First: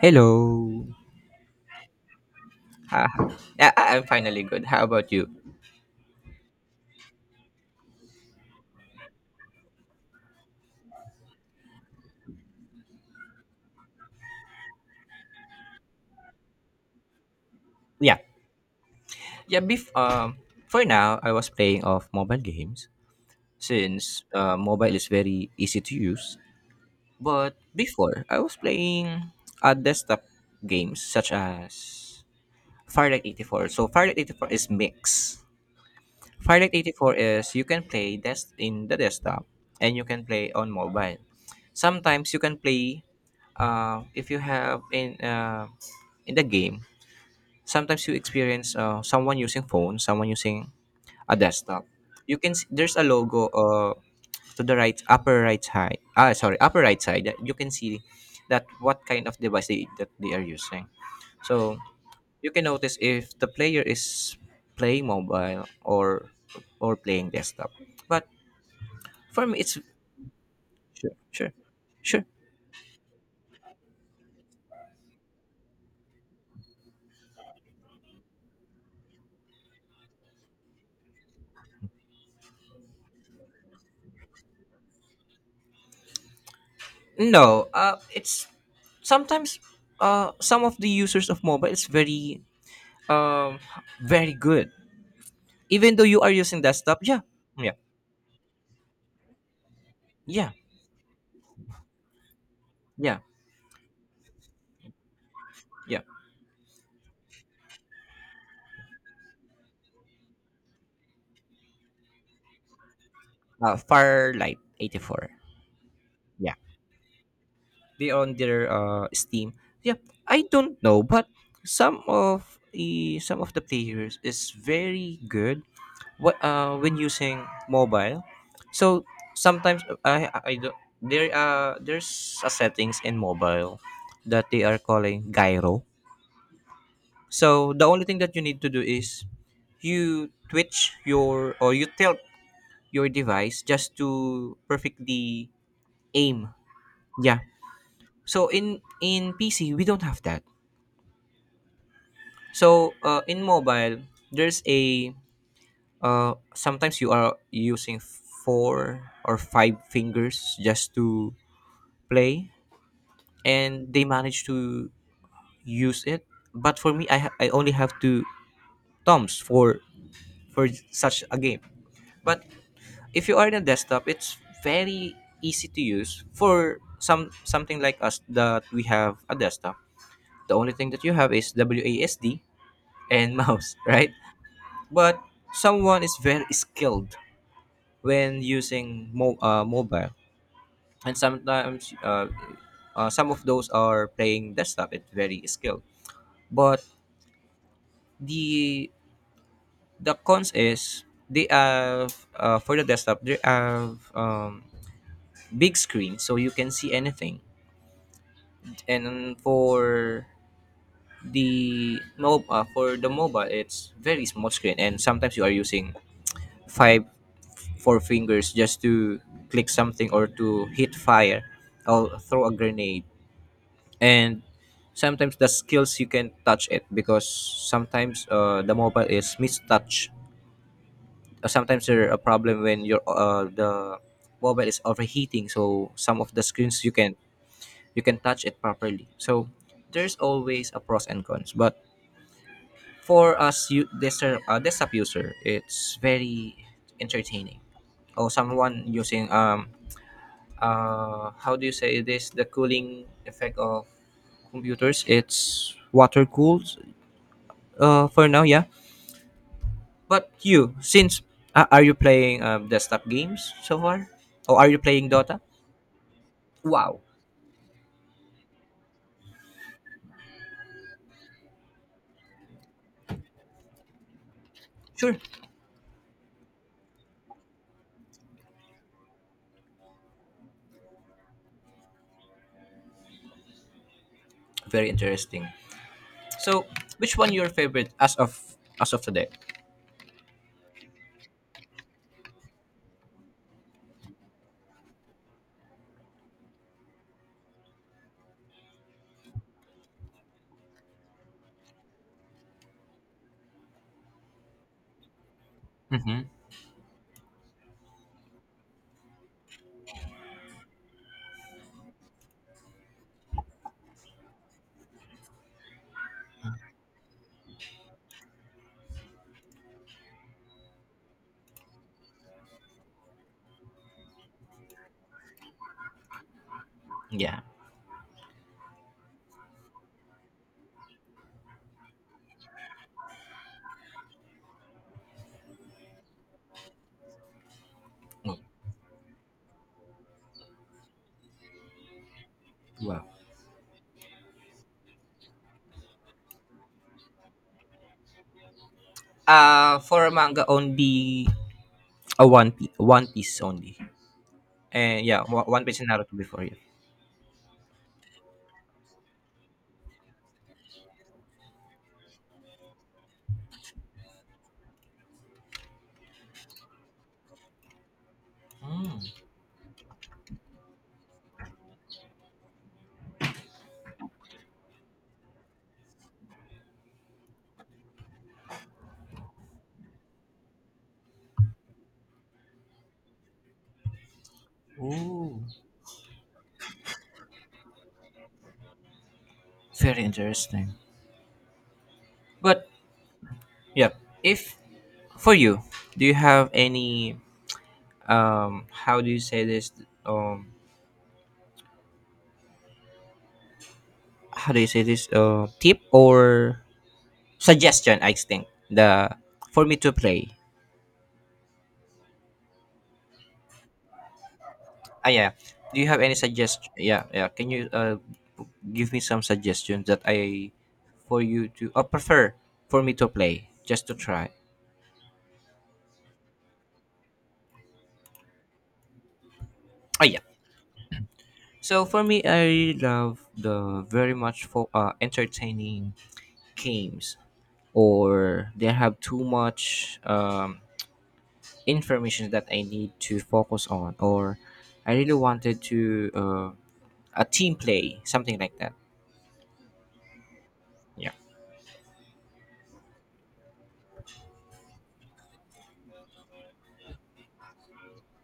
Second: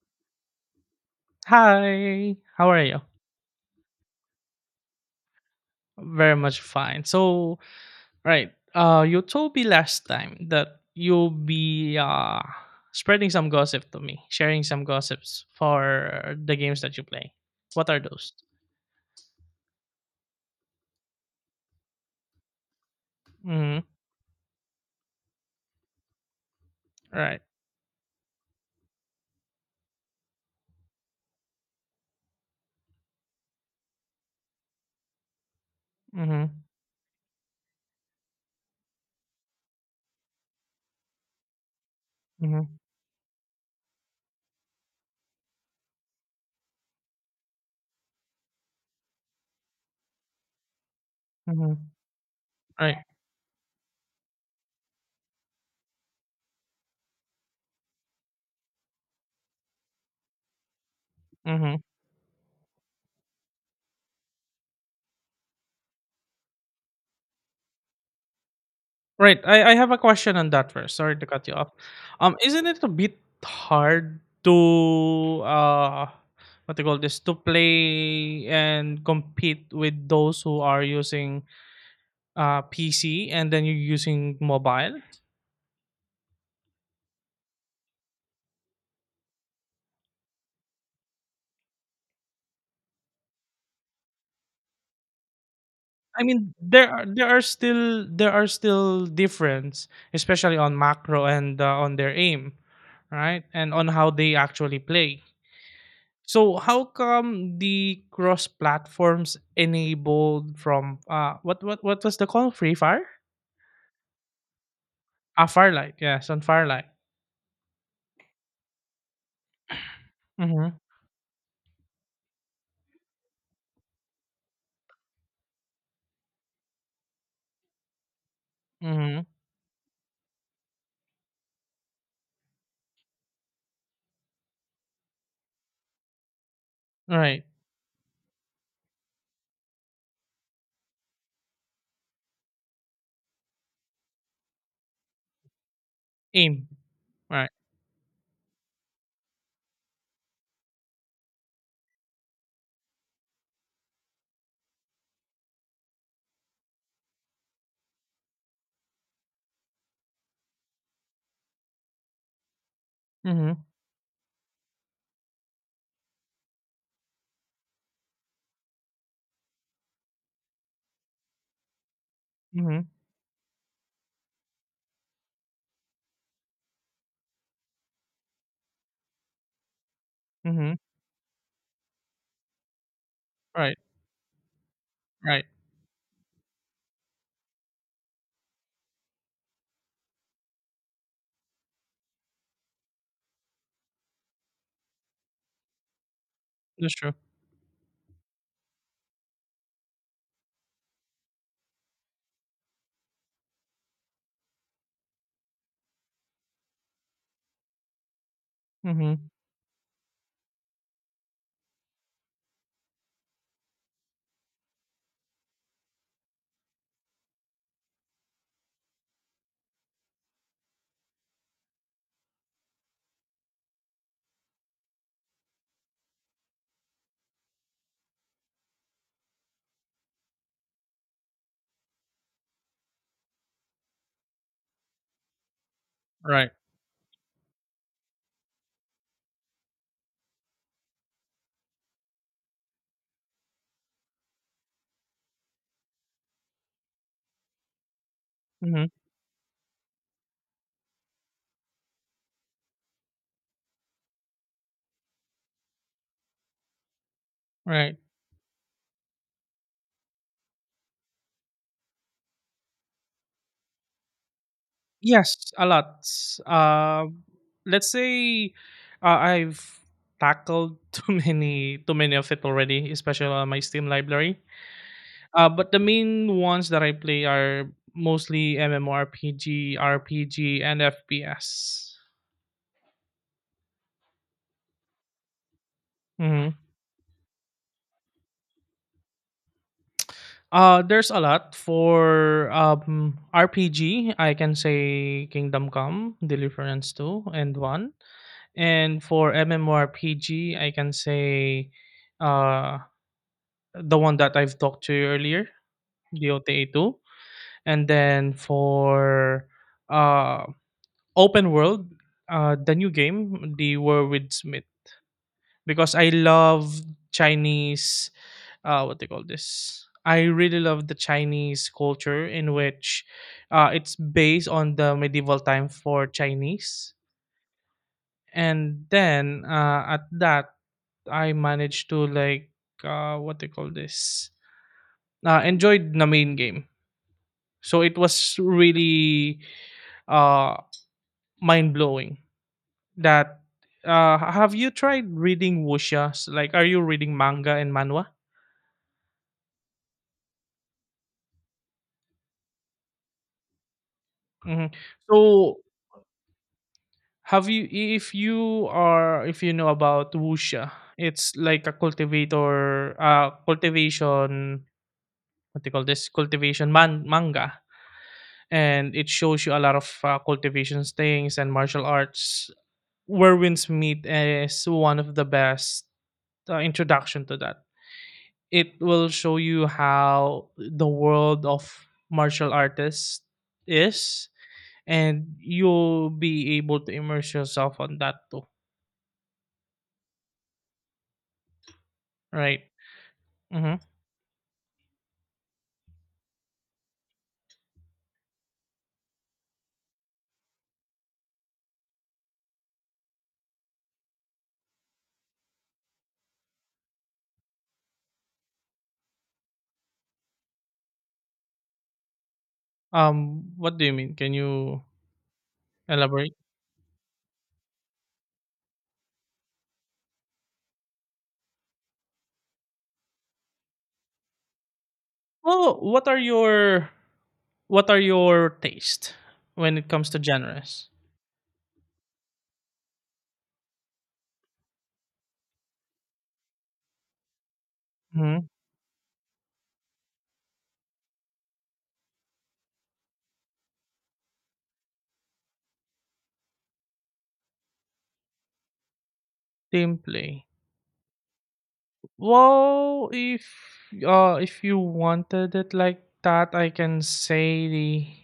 Hello. Hi, how are you? Ha, ha. I'm finally good. How about you? Very much fine. So, right, you told me last time that you'll be spreading some gossip to me, sharing some gossips for the games that you play. What are Yeah. those? For now, I was playing of mobile games Mm-hmm. since mobile is very easy to use. Right. But before, I was playing desktop games such as Firelight 84. So Firelight 84 is mix. Mm-hmm. Firelight 84 is you can play in the desktop and you can play on mobile. Sometimes you can Mm-hmm. play if you have in the game sometimes you experience someone using phone someone using a Mm-hmm. desktop. You can see, there's a Right. logo to the right upper right side, ah sorry upper right side, that you can see that what kind of device that they are using, Mm-hmm. so you can notice if the player is playing mobile or playing desktop. But Right. for me I it's have a question on that first. sure Sorry to cut sure you off. sure. Isn't it a bit hard to what do you call this to play and compete with those who are using PC and then you're using mobile? No, it's sometimes some of the users of mobile is very um very good. Even though you I are mean using there desktop? are Yeah. there are Yeah. still there are still difference, Yeah. especially on macro and on their aim, Yeah. right? And on how they actually play. Yeah. So how come the cross platforms enabled from what was the call Free Fire? Firelight 84. Ah, Firelight. Yes, on Yeah. Firelight. They on their Steam. Yeah. I Mhm. don't know, but some of the players is very good what when using mobile. So Mhm. sometimes I don't there there's a settings in mobile that they are calling gyro. Right. So the only thing that you need to do is you tilt your device just to perfectly aim. Aim. Yeah. Right. So in PC we don't have that. So in mobile there's a sometimes you are using four or five fingers just to play Mhm. and they manage to use it. But for me I only have two thumbs for such a game. But Mhm. if you are in a desktop, it's very easy to use for some something like us that we have a desktop. The only Mhm. thing that you have is WASD and mouse, Right. right? But Right. someone is very skilled when using mobile, and sometimes some of those are playing desktop. It's very skilled, but That's true. the the cons is they have for the desktop they have big screen so you can see anything. Mhm. And for for the mobile it's very small screen and sometimes you are using 5 4 fingers just to click something or to hit fire or throw a grenade, and sometimes the skills you can touch it because sometimes the mobile is mistouch. Sometimes there a problem when your the mobile is overheating so some of the Right. screens you can touch it properly. So there's always a pros and cons. But for us, you desktop desktop user, it's very entertaining. Or someone Mhm. using how do you say this? The cooling effect of computers. It's water cooled Right. For now, yeah. But you, since are you playing desktop games so far, or are you playing Dota? Yes, a lot. Wow, uh let's say, I've tackled too many of it already, especially on my Steam library. sure, But the main ones that I play are mostly MMORPG, RPG, and FPS. very interesting. Mhm. So, which one your favorite as of today? There's a lot for RPG. I can say Kingdom Come, Deliverance 2 and 1. And for MMORPG, I can say uh, the one that I've talked to you earlier, Mm-hmm. DOTA 2. And then for uh, open world, the new game, The War with Smith. Because I love Chinese. What they call this? I really love the Chinese culture in which it's based on the medieval time for Chinese, Yeah. and then at that I managed to like, what they call this? Enjoyed the main game. So it was really, uh, mind blowing Wow. that. Have you tried reading wuxia? Like, are you reading manga and manhwa? For manga only, A one Piece, One Piece only. Hmm. And yeah, So, One Piece and Naruto before you. Have you if you know about wuxia, it's like a cultivator, cultivation, what do you call this, cultivation manga, and it shows you a lot of cultivations things and martial arts. Whirlwind's Meat is one of the best introduction to that. It will show you how the world of martial artists is, and Ooh, you'll be able to immerse yourself on that too, very interesting. right? But Mhm. yeah. If for you, do you have any how do you say this um how do you say this tip or suggestion, I think the for me to play. What do you mean? Can you Ah yeah. Do you have any elaborate? suggest, yeah, yeah. Can you give me some suggestions that I for you to prefer for me to play just to try. Well, what are your taste when it Ah comes yeah. to genres? So for me, I love the very much for entertaining games, Mm-hmm. or they have too much information that I need to focus on, or I really wanted to a team play, something like that. Team play. Yeah, Well, if you wanted it like that, I can say the,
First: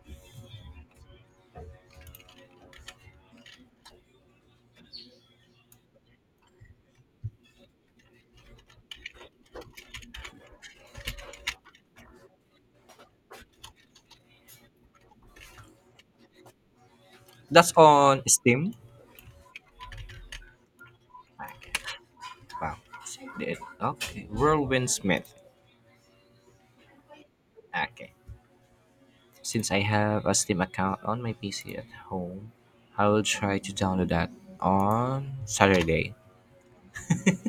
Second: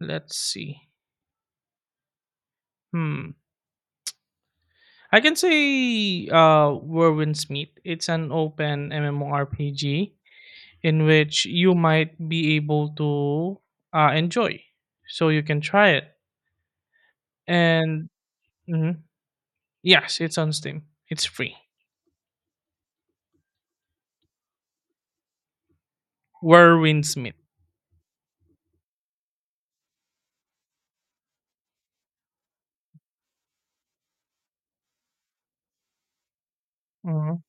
let's see. Hmm. I can say, Whirlwind's Meet. It's an open MMORPG in which you might be able to enjoy. So you can try it. that's And on Steam. Mhm. Yes, it's on Steam. It's free. Okay. Wow. Did- Okay. Whirlwind Smith. Where Warwind Smith. Okay. Since I have a Steam account on my PC at home, I will try to download that on Saturday. Mhm,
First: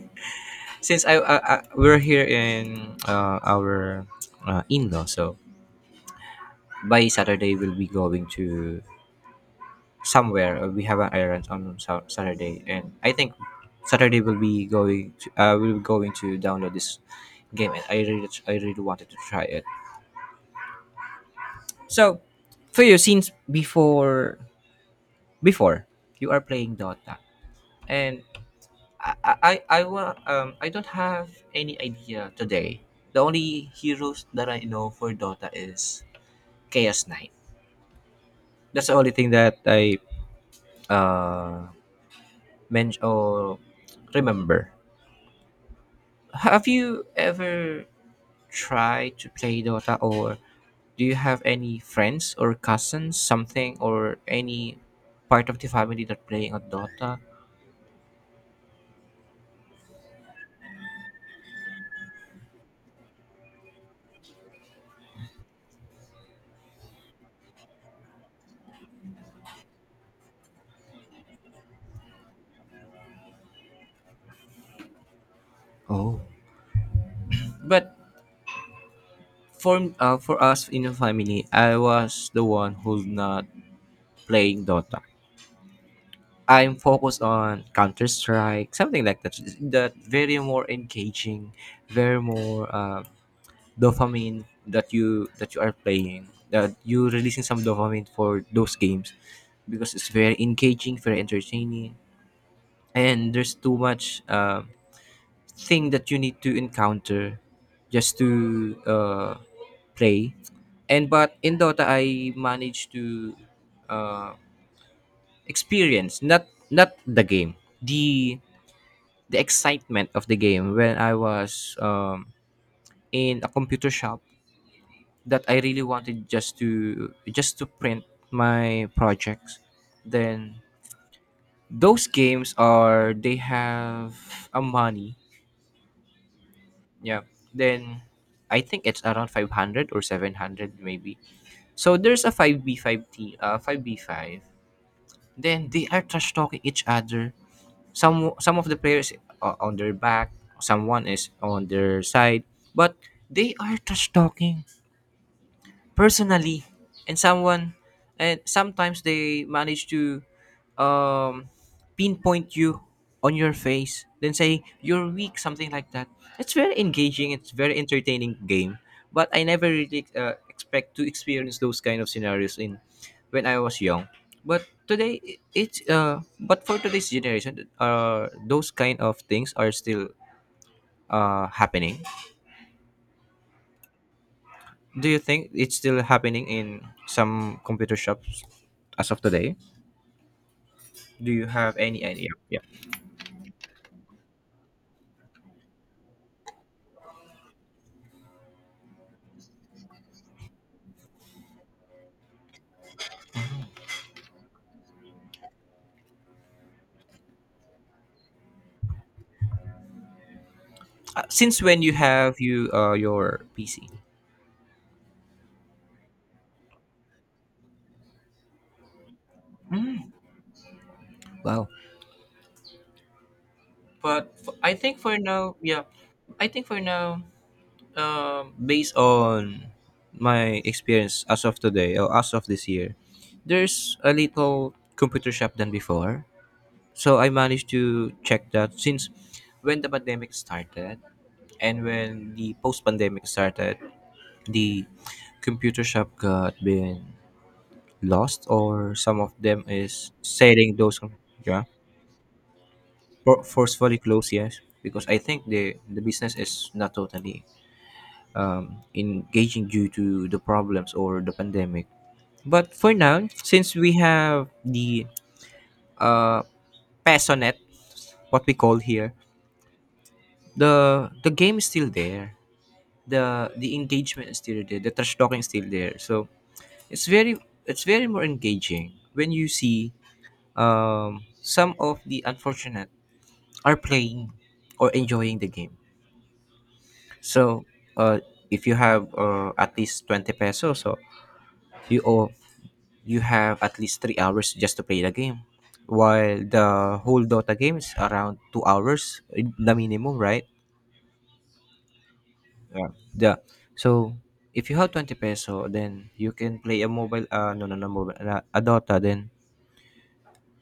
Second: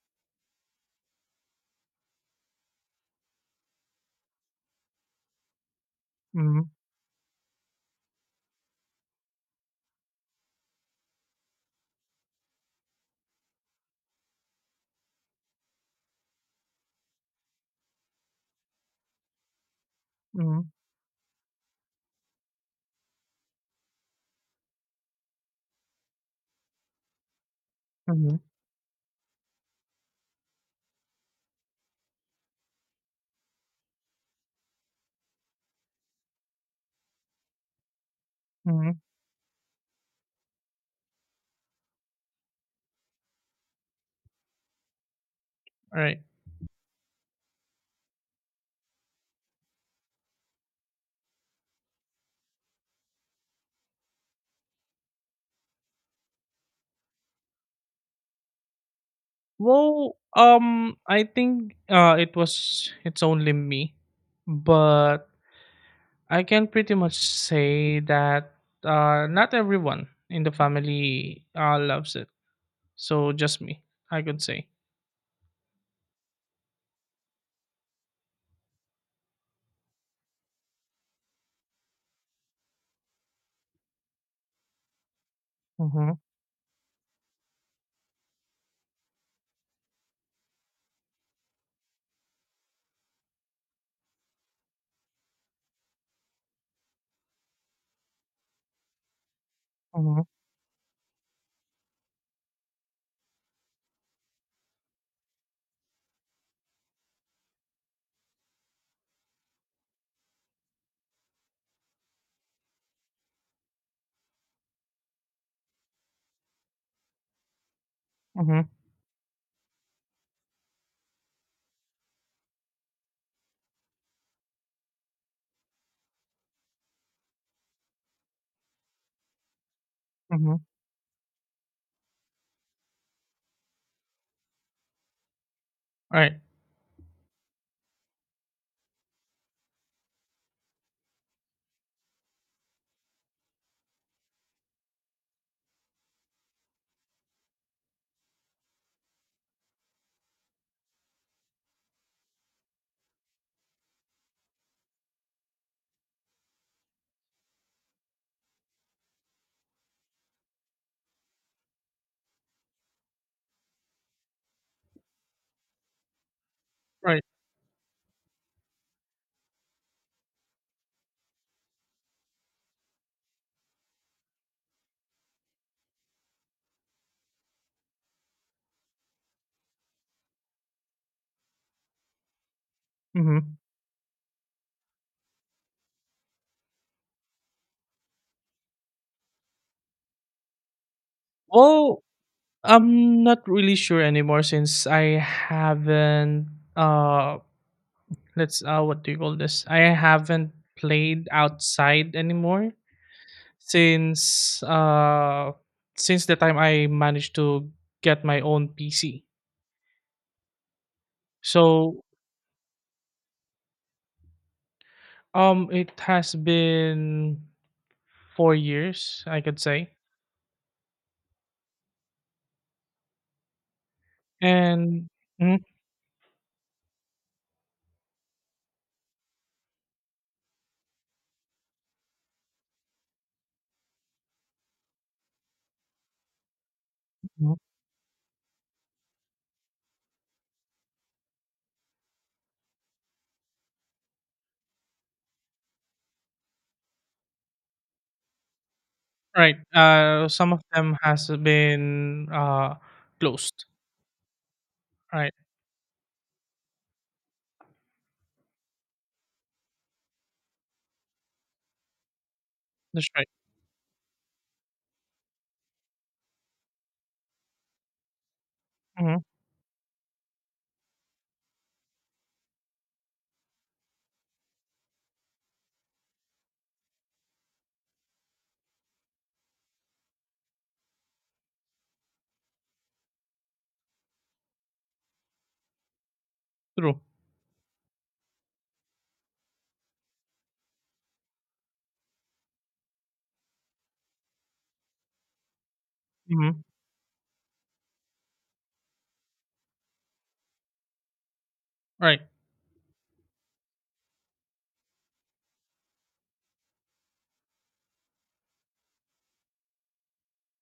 Since I we're here in our in-law, so mhm, by Saturday we'll be going to somewhere. We have an errand on Saturday, and I think Saturday we'll be going. To, we'll be going to download this game, and I really wanted to try it. mhm, So, for you, since before, before you are playing Dota, and mhm, I don't have any idea today. The only heroes that I know for Dota is Chaos Knight. That's the mhm. only thing that I uh men- or remember. Alright. Have you ever tried to play Dota or do you have any friends or cousins something or any part of the family that playing on Dota? Well, I think, it's only me, but I can pretty much say that, not everyone in the family, loves it. So just me, I could say. Oh. But for us in the family, I was the one who's not playing Dota. Mm-hmm, I'm focused on Counter Strike, something like that. That very more engaging, very more dopamine that you are playing that you releasing some dopamine for those games because it's mm-hmm, very engaging, very entertaining, and there's too much thing that you need to encounter just to play. And but in dota I managed to uh, experience not not the game, the mm-hmm, the excitement of the game when I was in a computer shop that I really wanted just to print my projects. mm-hmm. Then those games are they have a money. All right, Yeah. Then I think it's around 500 or 700 maybe. So there's a 5B5, T 5B5. Then they are trash talking each other. Some of the players are on their back, someone is on their side, but they are trash talking personally, and someone and sometimes they manage to um, pinpoint you on your face then say you're weak, something like that. It's very right. engaging, it's very entertaining game. But I never really expect to experience those kind of scenarios in when I was young. But today I- it's but for today's generation those kind of things are still happening. Mm-hmm. Do you think it's still happening in some computer shops as of today? Do you have any Well, idea? Yeah. I'm not really sure anymore since I haven't, uh let's, what do you call this? I haven't played outside anymore since, since the time I managed to get my own PC. Since when you So, have you your PC? It has been 4 years, I could say. Wow. But I think And for now, mhm, yeah, I think for now, based on my experience as of today or as of this year, there's a little computer shop than before. So I mhm, managed to check that since when the pandemic started and when the post pandemic started, the computer shop got been lost or some of right, them is some of selling them those. has Yeah, been, for, closed. forcefully closed, yes, because I Right. think the business is not totally engaging due to the problems or the pandemic. But for That's now right. since we have the uh passionate, what we call here, Mhm. The game is still there, the engagement is still there, the trash talking is still there, so it's very, it's very more engaging when you see some of the unfortunate are playing or enjoying the game. True. So, uh, if you have at least 20 pesos, so you owe, you have at least 3 hours just to play the game. While Mhm. the whole Dota game is around 2 hours, eh, the minimum, right? Right. Yeah. The, so, if you have 20 peso, then you can play a mobile, no, no, no, mobile, a Dota, then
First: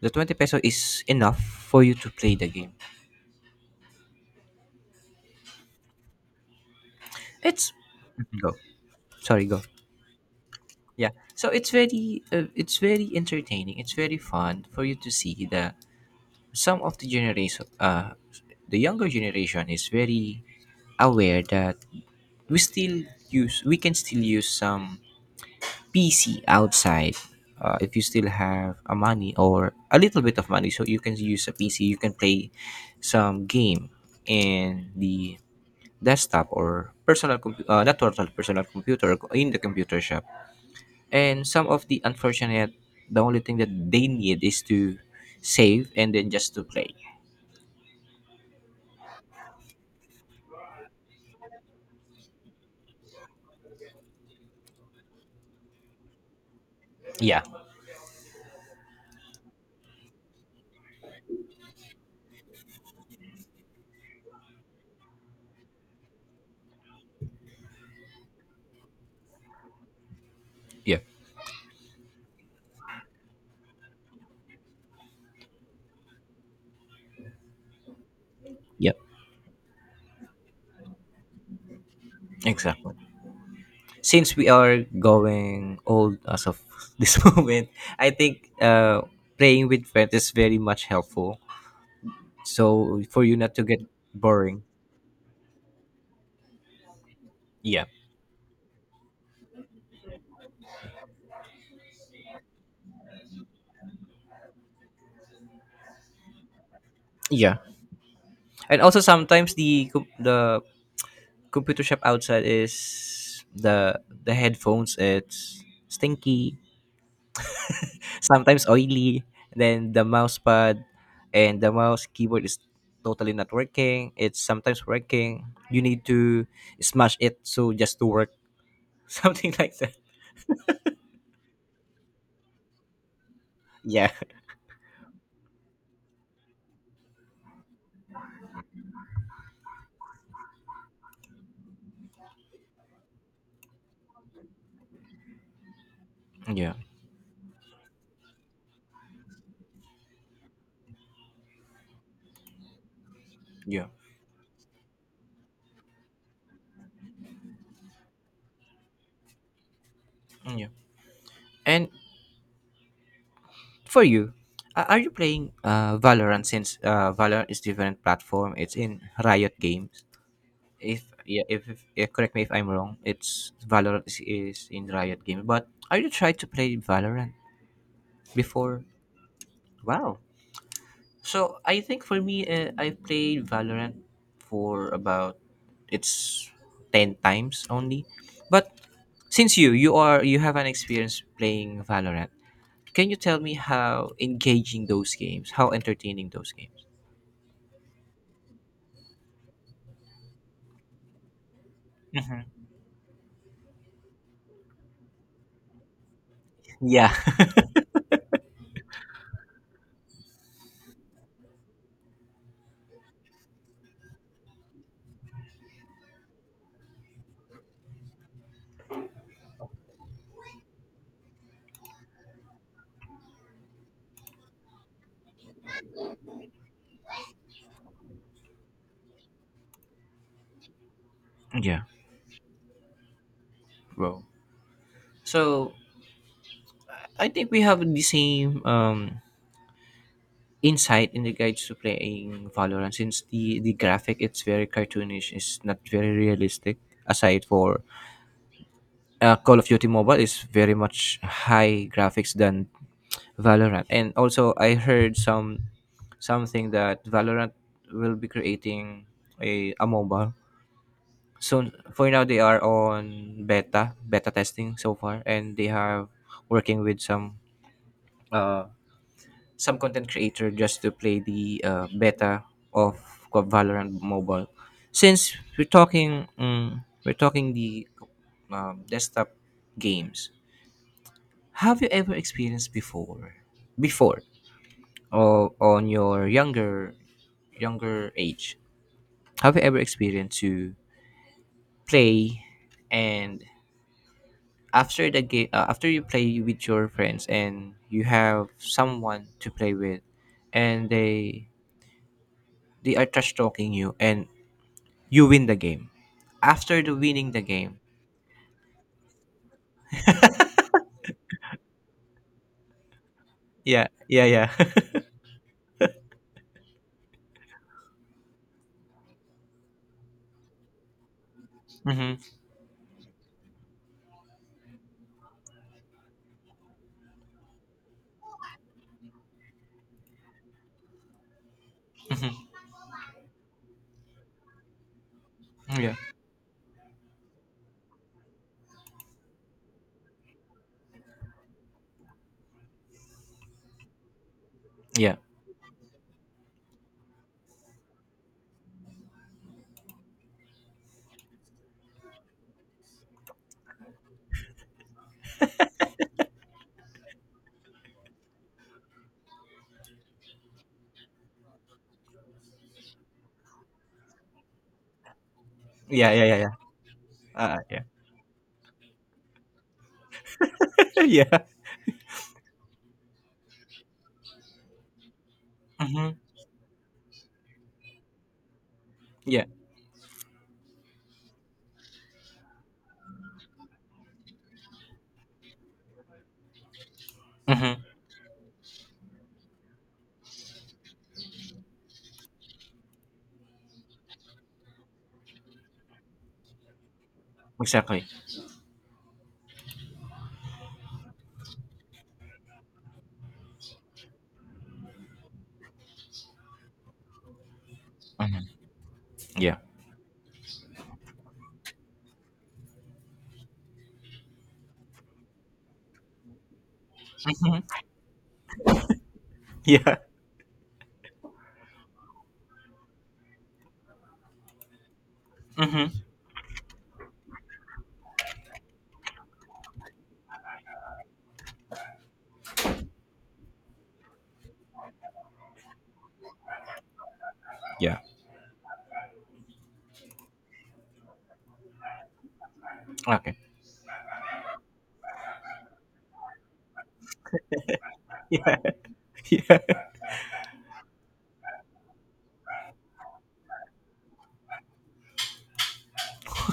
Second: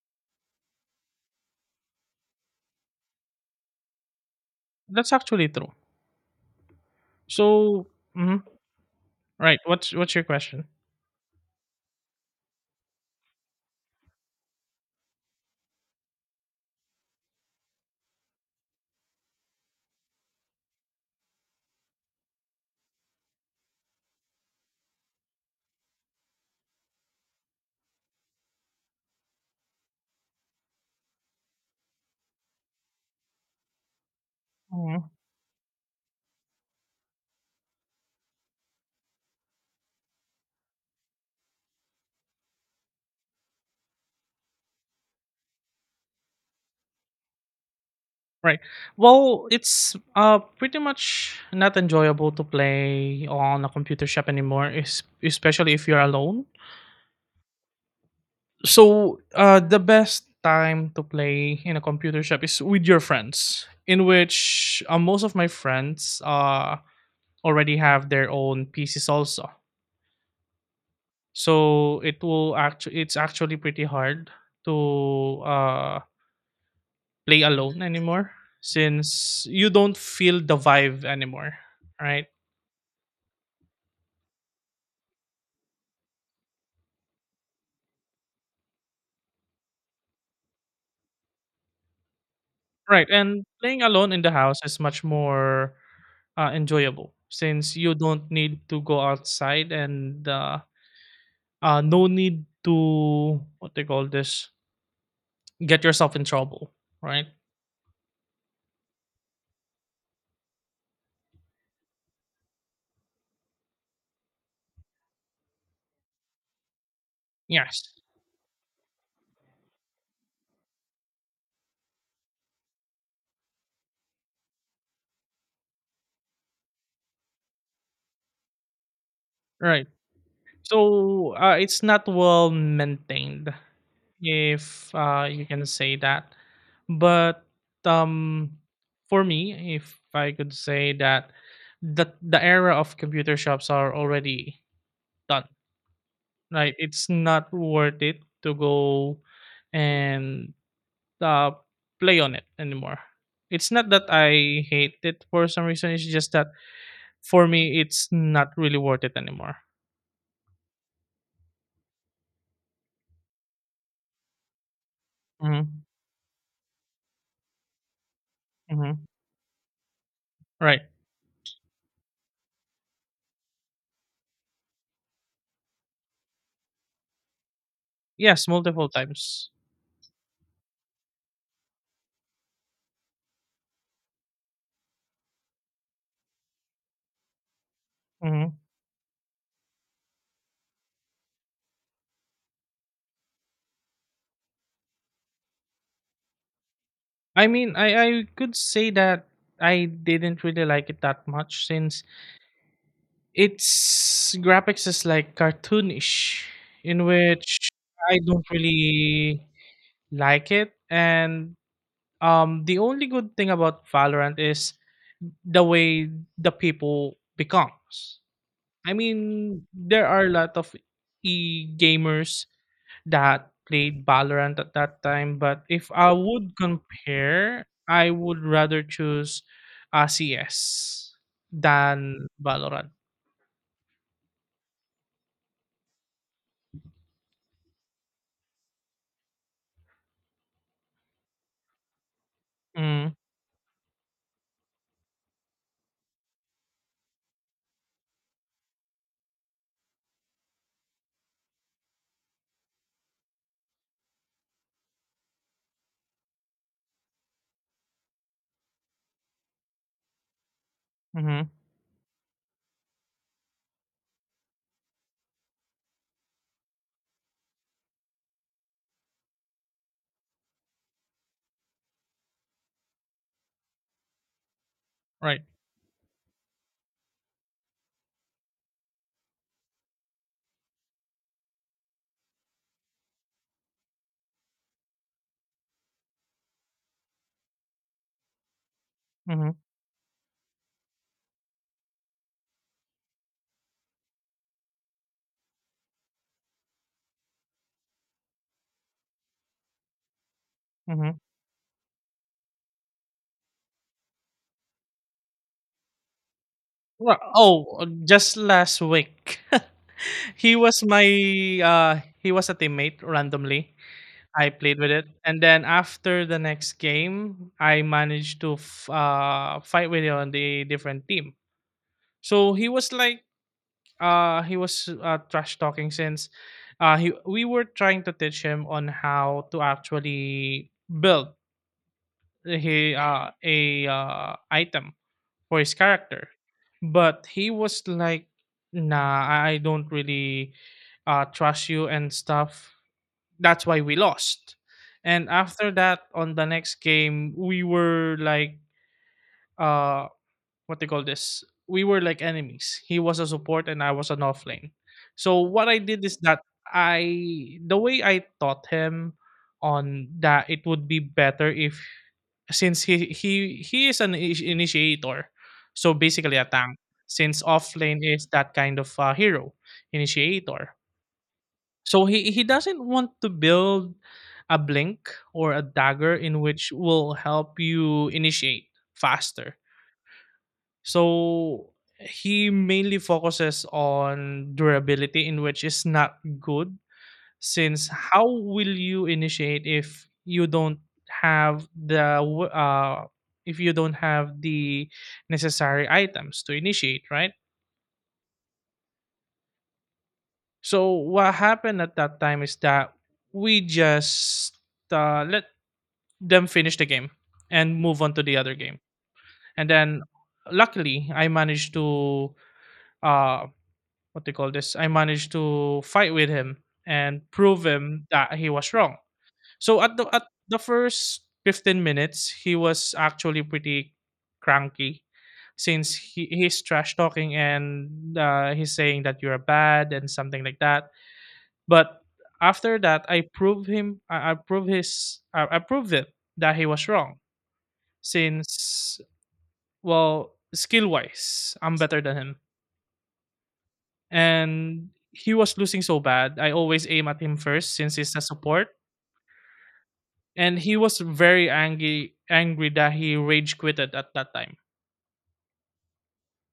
the 20 peso is enough for you to play the game. That's actually true. It's, So mhm. go. Sorry, Right, go. what's your question? Yeah, so it's very entertaining, it's very fun for you to see that some of the generation the younger generation is very aware that we still we can still use some PC outside. Uh, if you still have a money or a little bit of money, so you can use a PC, you can play some game in Mhm. the desktop or personal compu- not personal personal computer in the computer shop. And some of the unfortunate, the only thing that they need is to save and then just to play. Right. Well, it's pretty much not enjoyable to play on a computer shop anymore, especially if you're alone. Yeah, So, the best time to play in a computer shop is with your friends, in which, most of my friends already have their own PCs also. yeah. So, it's actually pretty hard to play alone anymore Yep. since you don't feel the vibe anymore, right? Exactly. Since we are going old as of this moment, I think playing with friends is very much helpful. So Right, for you and not to get playing alone in the house boring. is much more enjoyable since Yeah, you don't need to go outside and, no need to what they call this get yourself in trouble, right? yeah. And also sometimes the computer shop outside is the headphones. It's stinky, Yes, sometimes oily. Then the mouse pad and the mouse keyboard is totally not working. It's sometimes working. You need to smash it so just to work. Something like right. that. So, it's not well maintained, Yeah. if, you can say that. But, um, for me, if I could say that the era of computer shops are already done, Yeah. right? It's not worth it to go and, uh, play on it anymore. It's Yeah. not that I hate it for some reason. It's just that for me, it's not really worth it anymore. Yeah. And for you, are you playing Hmm. Valorant, since Valorant is different platform? It's in Hmm. Riot Games. Right. If yeah, if yeah, correct me if I'm wrong, it's is in Riot Games. But are you trying to play Valorant Yes, before? multiple times. Wow. So I think for me, I played Valorant for about it's 10 times only. Hmm. But since you have an experience playing Valorant, can you tell me how engaging those games, how entertaining those games? I mean, I could say that I didn't really like it that much since Mhm. its graphics is like cartoonish, in Yeah, which I don't really like it. And, the only good thing about Valorant is the way the people becomes. I mean, there are a lot of e gamers that played Valorant at that time, but if I would compare, I would rather choose RCS yeah, than Valorant. bro. So I think we have the same insight in regards to playing Valorant, Mm-hmm. since the graphic it's very cartoonish, it's not very realistic aside for Call of Duty Mobile is very much high graphics than Valorant. And also, I heard something that Valorant will be creating a mobile Mm-hmm. soon. For now, they are on beta testing so far, and they have working with uh some content creator just to play the beta of Valorant Mobile. Since Right. we're talking, um, we're talking the desktop games. Have you ever experienced before, or on your younger age? Mhm, Have you ever experienced to play, and after the game, after you play with your friends, and you have someone to play with, and mhm. they are trash talking you, and you win the game. After the Well, winning the game, oh, just last week. He was my he was a teammate randomly. yeah, yeah, I yeah, played with it. And then after the next game, I managed to fight with him on the different team. mm-hmm, So he was like, he was, trash talking since, he we were trying to teach him on how to actually build mm-hmm, he a item for his yeah, character. But he was like, nah, I don't really, trust you and stuff. That's why we lost. yeah, And after that, on the next game, uh, what they call this, we were like enemies. He was a support and I was an offlane, so what I did is that, I the way I taught him on that, it would be better if, since he is an initiator, so yeah, yeah, basically yeah, a yeah, tank, since yeah, offlane is that kind of, hero, initiator. yeah. So he doesn't want to build a blink or a Mm-hmm. dagger in which will help you initiate Yeah. faster, so he mainly focuses on durability, in which is not good, Mm-hmm. since how will you initiate if you don't have the w- uh, if you don't have the necessary items to initiate, right? Exactly. So what happened at that time is that we just, let them finish the game and move on to the Mhm. other game, Yeah. and then luckily I managed to uh, what they call this, I managed to fight with him and Mhm. prove him that he was wrong. So at Yeah. the first 15 minutes, he was actually pretty cranky Mhm. since he's trash talking and, he's saying that you're bad and something like that. But after that, I prove him, I prove his, I proved it that he was wrong Yeah. since, well, skill wise, I'm better than him. Okay. And he was losing so bad. I always aim at him first since he's a Yeah. support, Yeah. and he was very angry that he rage quitted at that time.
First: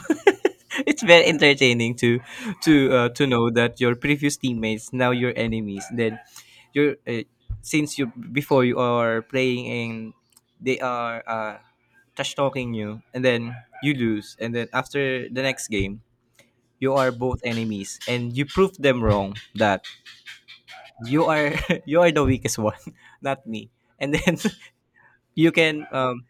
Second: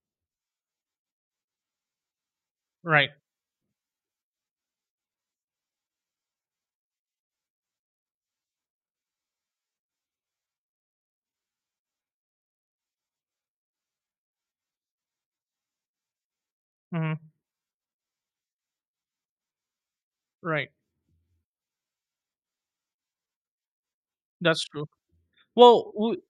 It's very entertaining to Right, to know that your previous teammates now your enemies. Then you're, since you before you are playing and they are trash talking you, and then you lose, and then after the next game you are hmm, both enemies, and you prove them wrong that right, you are you are the weakest one, not me. And then that's true. you can Well,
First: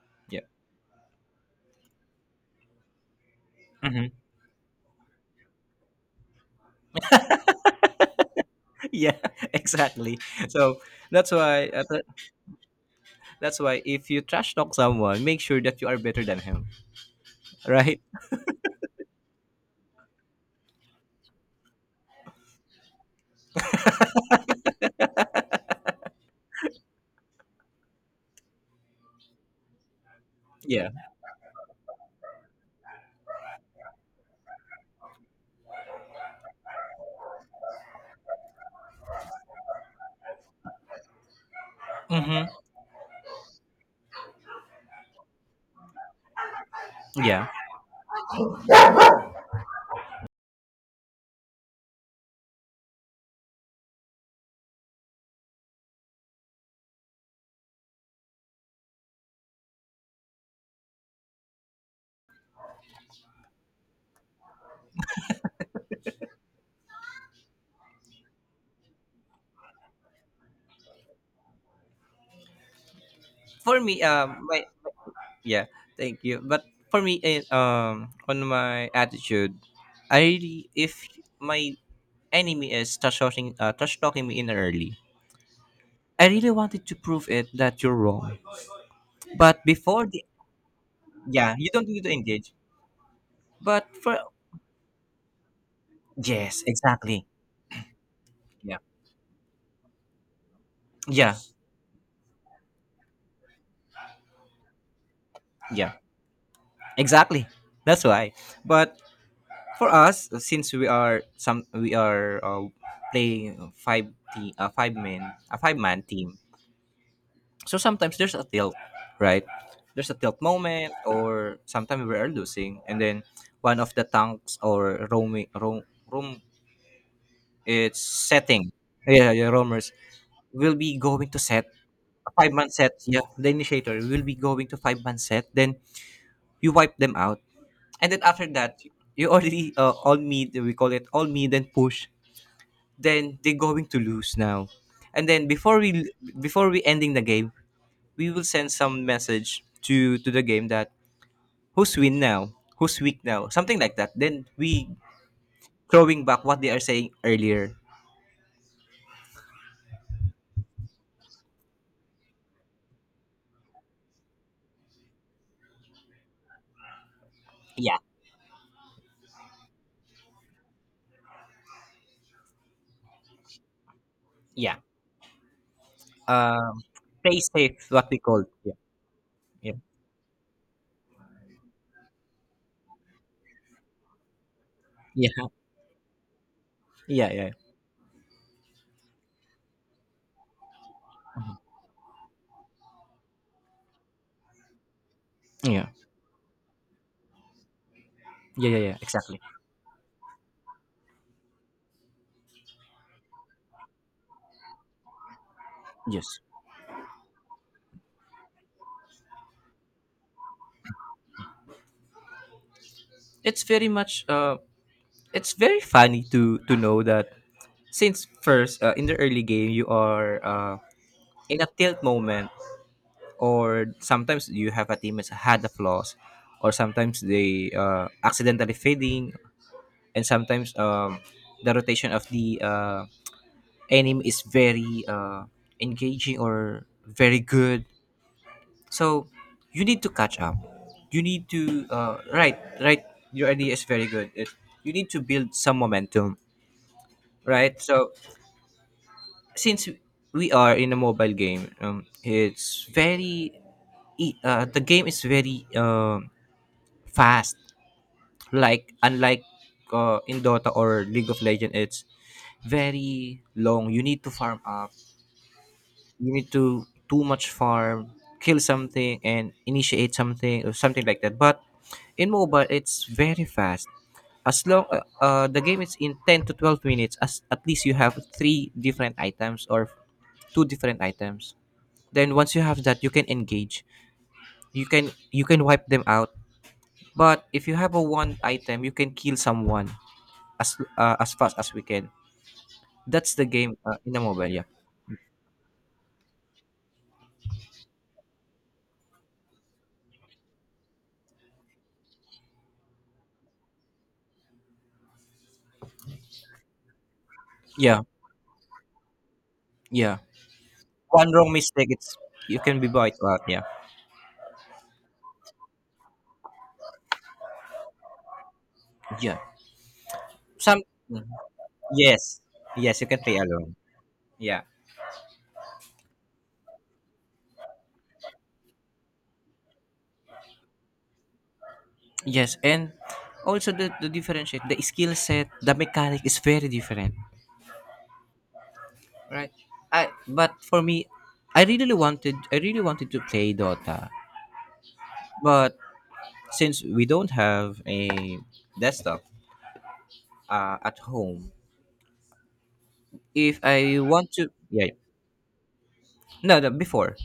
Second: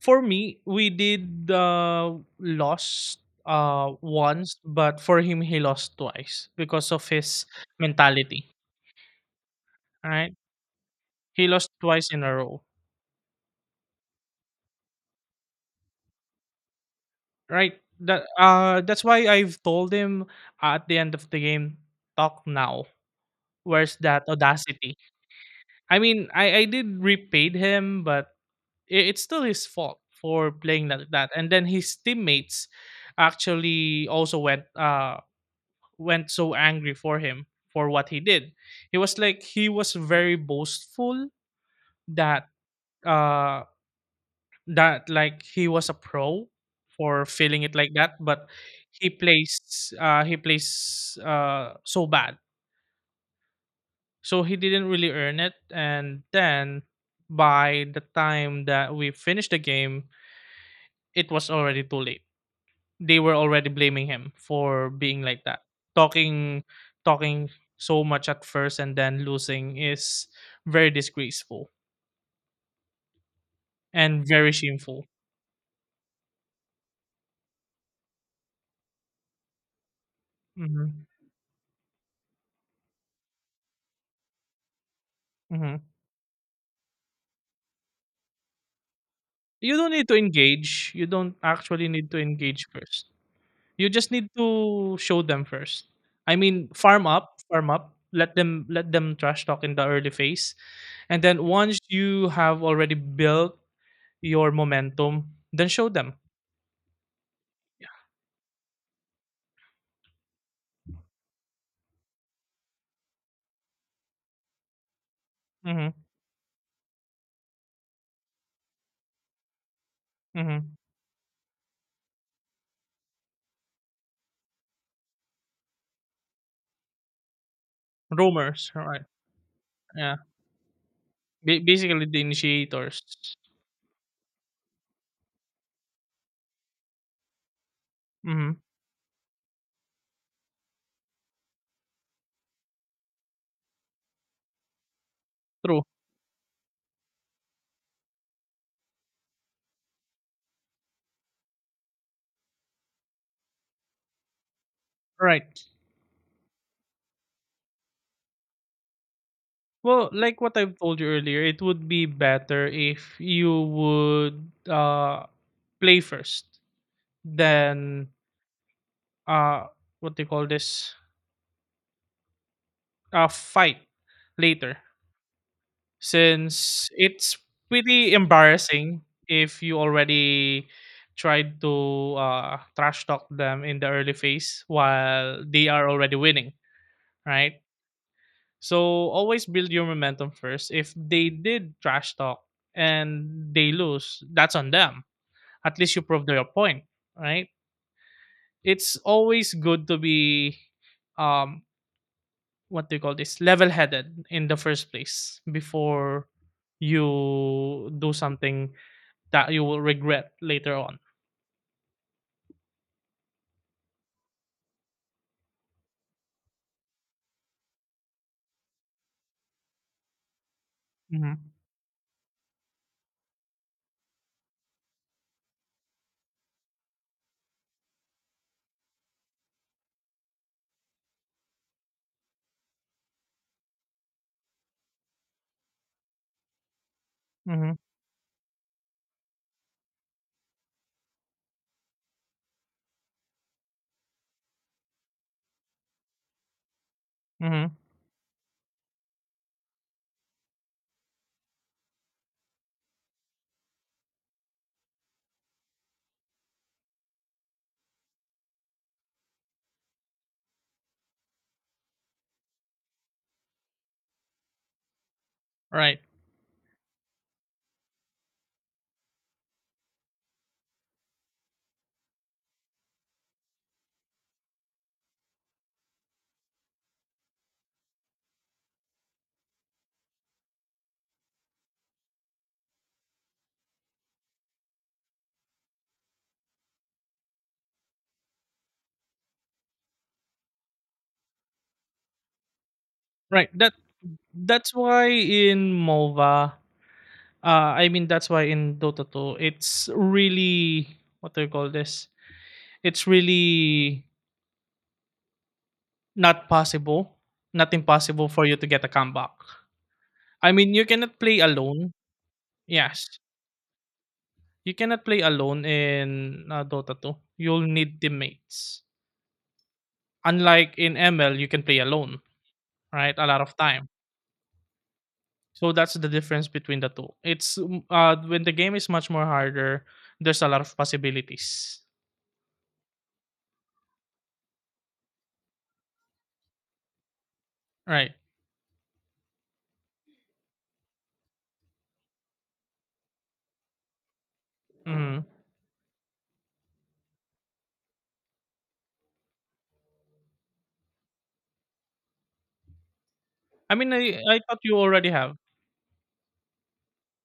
for yeah. me, we did, lost Mhm. once, but for him, he lost twice because of his mentality. Yeah, exactly. Right, So that's he why lost uh, th- twice in a row. that's why if you trash talk someone, make sure that you are better than him, Right. right? That that's why I've told him at the end of the game, talk now. Where's that audacity? I mean, I did repaid him, but I it's still his fault for Yeah. playing like that. And then his teammates actually also went so angry for him for what he did. He was like he was very boastful Hmm. that uh that like he was a pro for Yeah. feeling it like that, but he plays so bad, so he didn't really earn it, and then by the time that we finished the game it was already too late. They were already blaming him for being like that, talking, talking so much at first and then losing is very disgraceful For me, and very my shameful. yeah, thank you. But for me, on my attitude, I really, Hmm. if my enemy is trash talking me in early, Hmm. I really wanted to prove it that you're wrong. But You don't before need to the, engage, you don't yeah, you don't actually need need to to engage. engage 1st. But You just for, need to show them first. I yes, mean, farm exactly. up, farm up. Let them, Yeah. let them trash talk in the early phase, and Yeah, then once you have already built your momentum, then show yeah, them. exactly, Yeah. that's why. But for us, since we are playing five team a five man Mm-hmm. team, so sometimes there's a tilt, right, there's a tilt Mm-hmm. moment, or sometimes we are losing, and then one of the tanks or roaming roam room it's setting, Rumors, right? yeah yeah, roamers Yeah. will be going to Ba- set basically, the a five-man set, initiators. yeah, the initiator will be going to five man set, then you wipe them out, and then after Mm-hmm. that you already all meet, we call it all meet, then push, then they're going to lose now, and then before True. we before we ending the game, we will send some message to the game that who's win now, who's weak now, something like that, then we Right. throwing back what they are saying earlier. Well, like what I've told you earlier, it would be better if you would, uh play first, Yeah, then, uh what do you call this? Fight yeah, later, um since it's stay safe, what pretty we call, embarrassing if yeah you already tried to, trash talk them in the early phase yeah, while yeah they are already winning, yeah, yeah right? So always build your momentum first. If they did trash talk and they lose, that's on them. At yeah, least you proved your point, right? yeah, yeah, It's yeah, exactly, always good to be, um, what do you call this, level headed in the first place yes. before you do something that you will regret later on. It's very much it's very funny to know that since first, in the early game you are, Hmm. in a tilt moment, or sometimes you have a team that had a flaws, or sometimes they accidentally fading, and sometimes the rotation of the enemy is very engaging or very Hmm. good, so you need to catch up, you need to, right right, your idea is very good, it, you need to build some momentum, Hmm. right? So since we are in a mobile game, it's very the game is very fast. Like unlike, in Dota or League of Legends, it's very long. You need to farm up. Right. You need to too much farm, kill something, and initiate something or something like that. But in mobile, it's very fast. As long, the game is in 10 to 12 minutes, as at least you have three different items or two different items. Then once you have that you can engage, you can wipe them out. But if you have a one item you can kill someone as, as fast as we can. That's the Right, that game, in a mobile, yeah, that's why in MOBA, I mean that's why in Dota 2, it's really, what do you call this, it's really not possible, not yeah, impossible for you to get a comeback. yeah, I mean you cannot one play wrong alone. mistake, it's, you can be Yes. wiped out, yeah, You cannot play alone in, Dota 2. You'll need teammates. yeah, Unlike some. in Mhm. ML, you can play alone, Yes, yes, you right? can A play lot of alone, time. yeah, So that's the difference between the two. It's, when the game is much more harder, there's a lot of possibilities, yes, and also the, differentiate the skill set, the mechanic is very different, right? right? I, but for me, I really wanted to play Dota, Mhm. but since we don't have a desktop, at home, if I mean, I I, want I to, thought you yeah, yeah. already have. No, no, before,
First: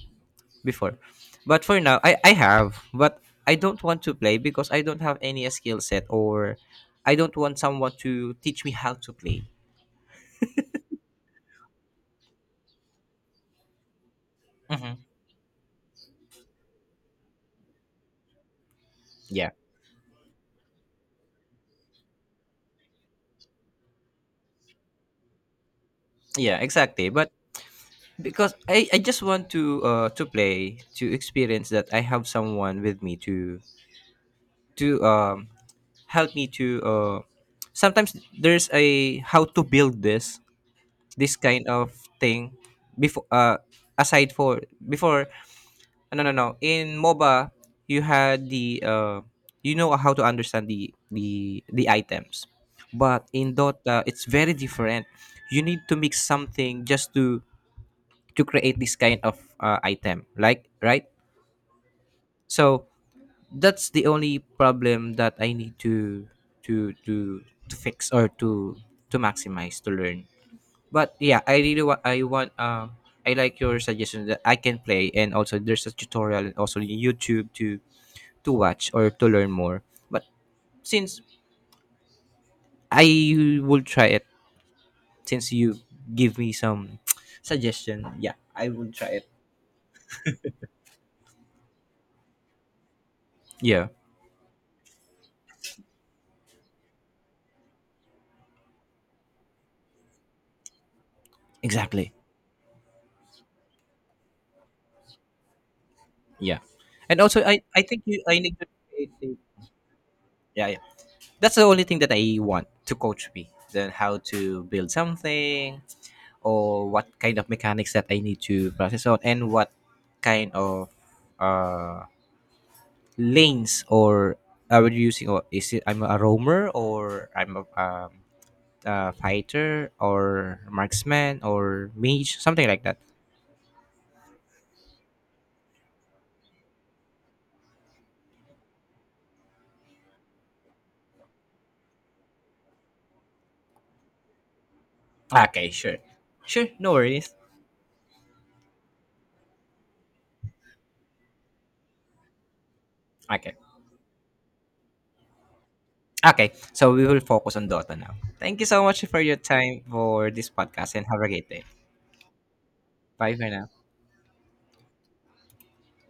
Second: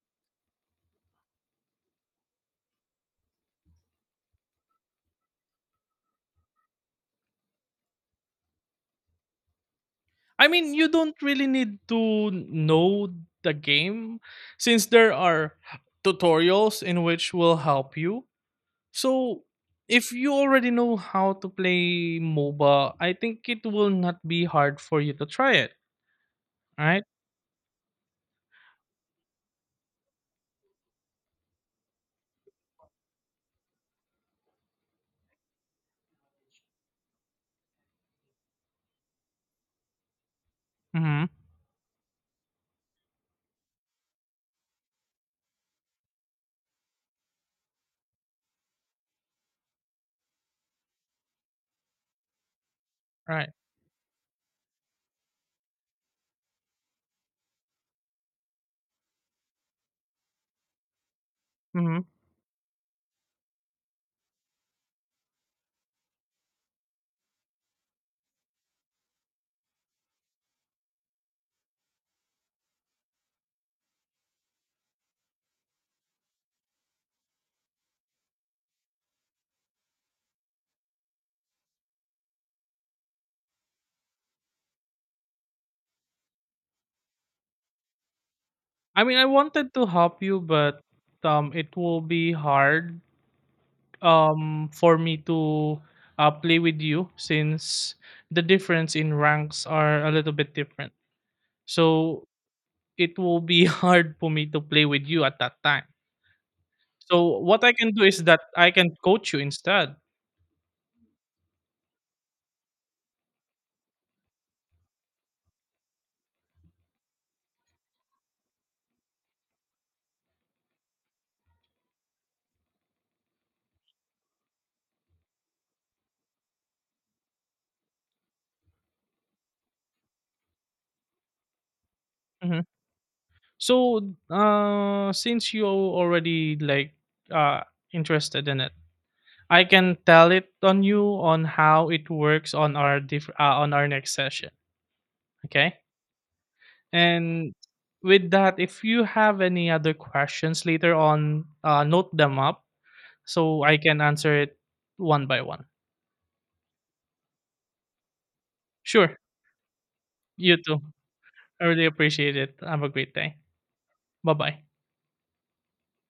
before, but for now, I have, but I don't want to play because I don't have any skill set, or I don't want someone to teach me how to play. I mean, you don't really need to know the game since Hmm. there are tutorials in which will help you. So, Yeah, if you already know how to play MOBA, I think it will not be hard for you to try it, yeah, right? exactly. But because I just want to, to play to experience that I have someone with me to, to um, help me to, sometimes there's a how to build this Mm-hmm. this kind of thing before, aside for before, no no no, in MOBA you had the, you know how to understand the the items, but Right. in Dota it's very different, you need to mix something just to create this kind of item, like, right? Mm-hmm. So that's the only problem that I need to to to fix, or to maximize, to learn. But yeah, I want. I like your suggestion that I can play, and also there's a tutorial, and also YouTube to watch or to learn more. But since I will try it, since you give me some suggestion, yeah, I will I try mean, I it. wanted to help you, but, it will be hard Yeah, for me to, play with you since the difference in ranks are a little bit different. exactly. So it will be hard for me to play with you at that time. Yeah. And So also I what I I can think do you, is I that need to I can create a, coach you instead. yeah, yeah, that's the only thing, that I want to coach me. Then how to build something, or what kind of mechanics that I need to process on, and what kind of, uh, lanes or are we using, or is it I'm a roamer, or I'm a fighter or marksman or mage, Mhm. something like that. So, since you already like, uh, interested in it, I can tell it on you on how it works on our on our next session. Okay, Okay, sure, sure, no worries. and with that, if you have any other questions later on, note them up Okay. so I can answer it one by one. Okay, so we will focus on Dota now. Thank you so much Sure, for your time for this you too. podcast and have a great day. I really appreciate it. Have a great Bye day. for now. Bye bye.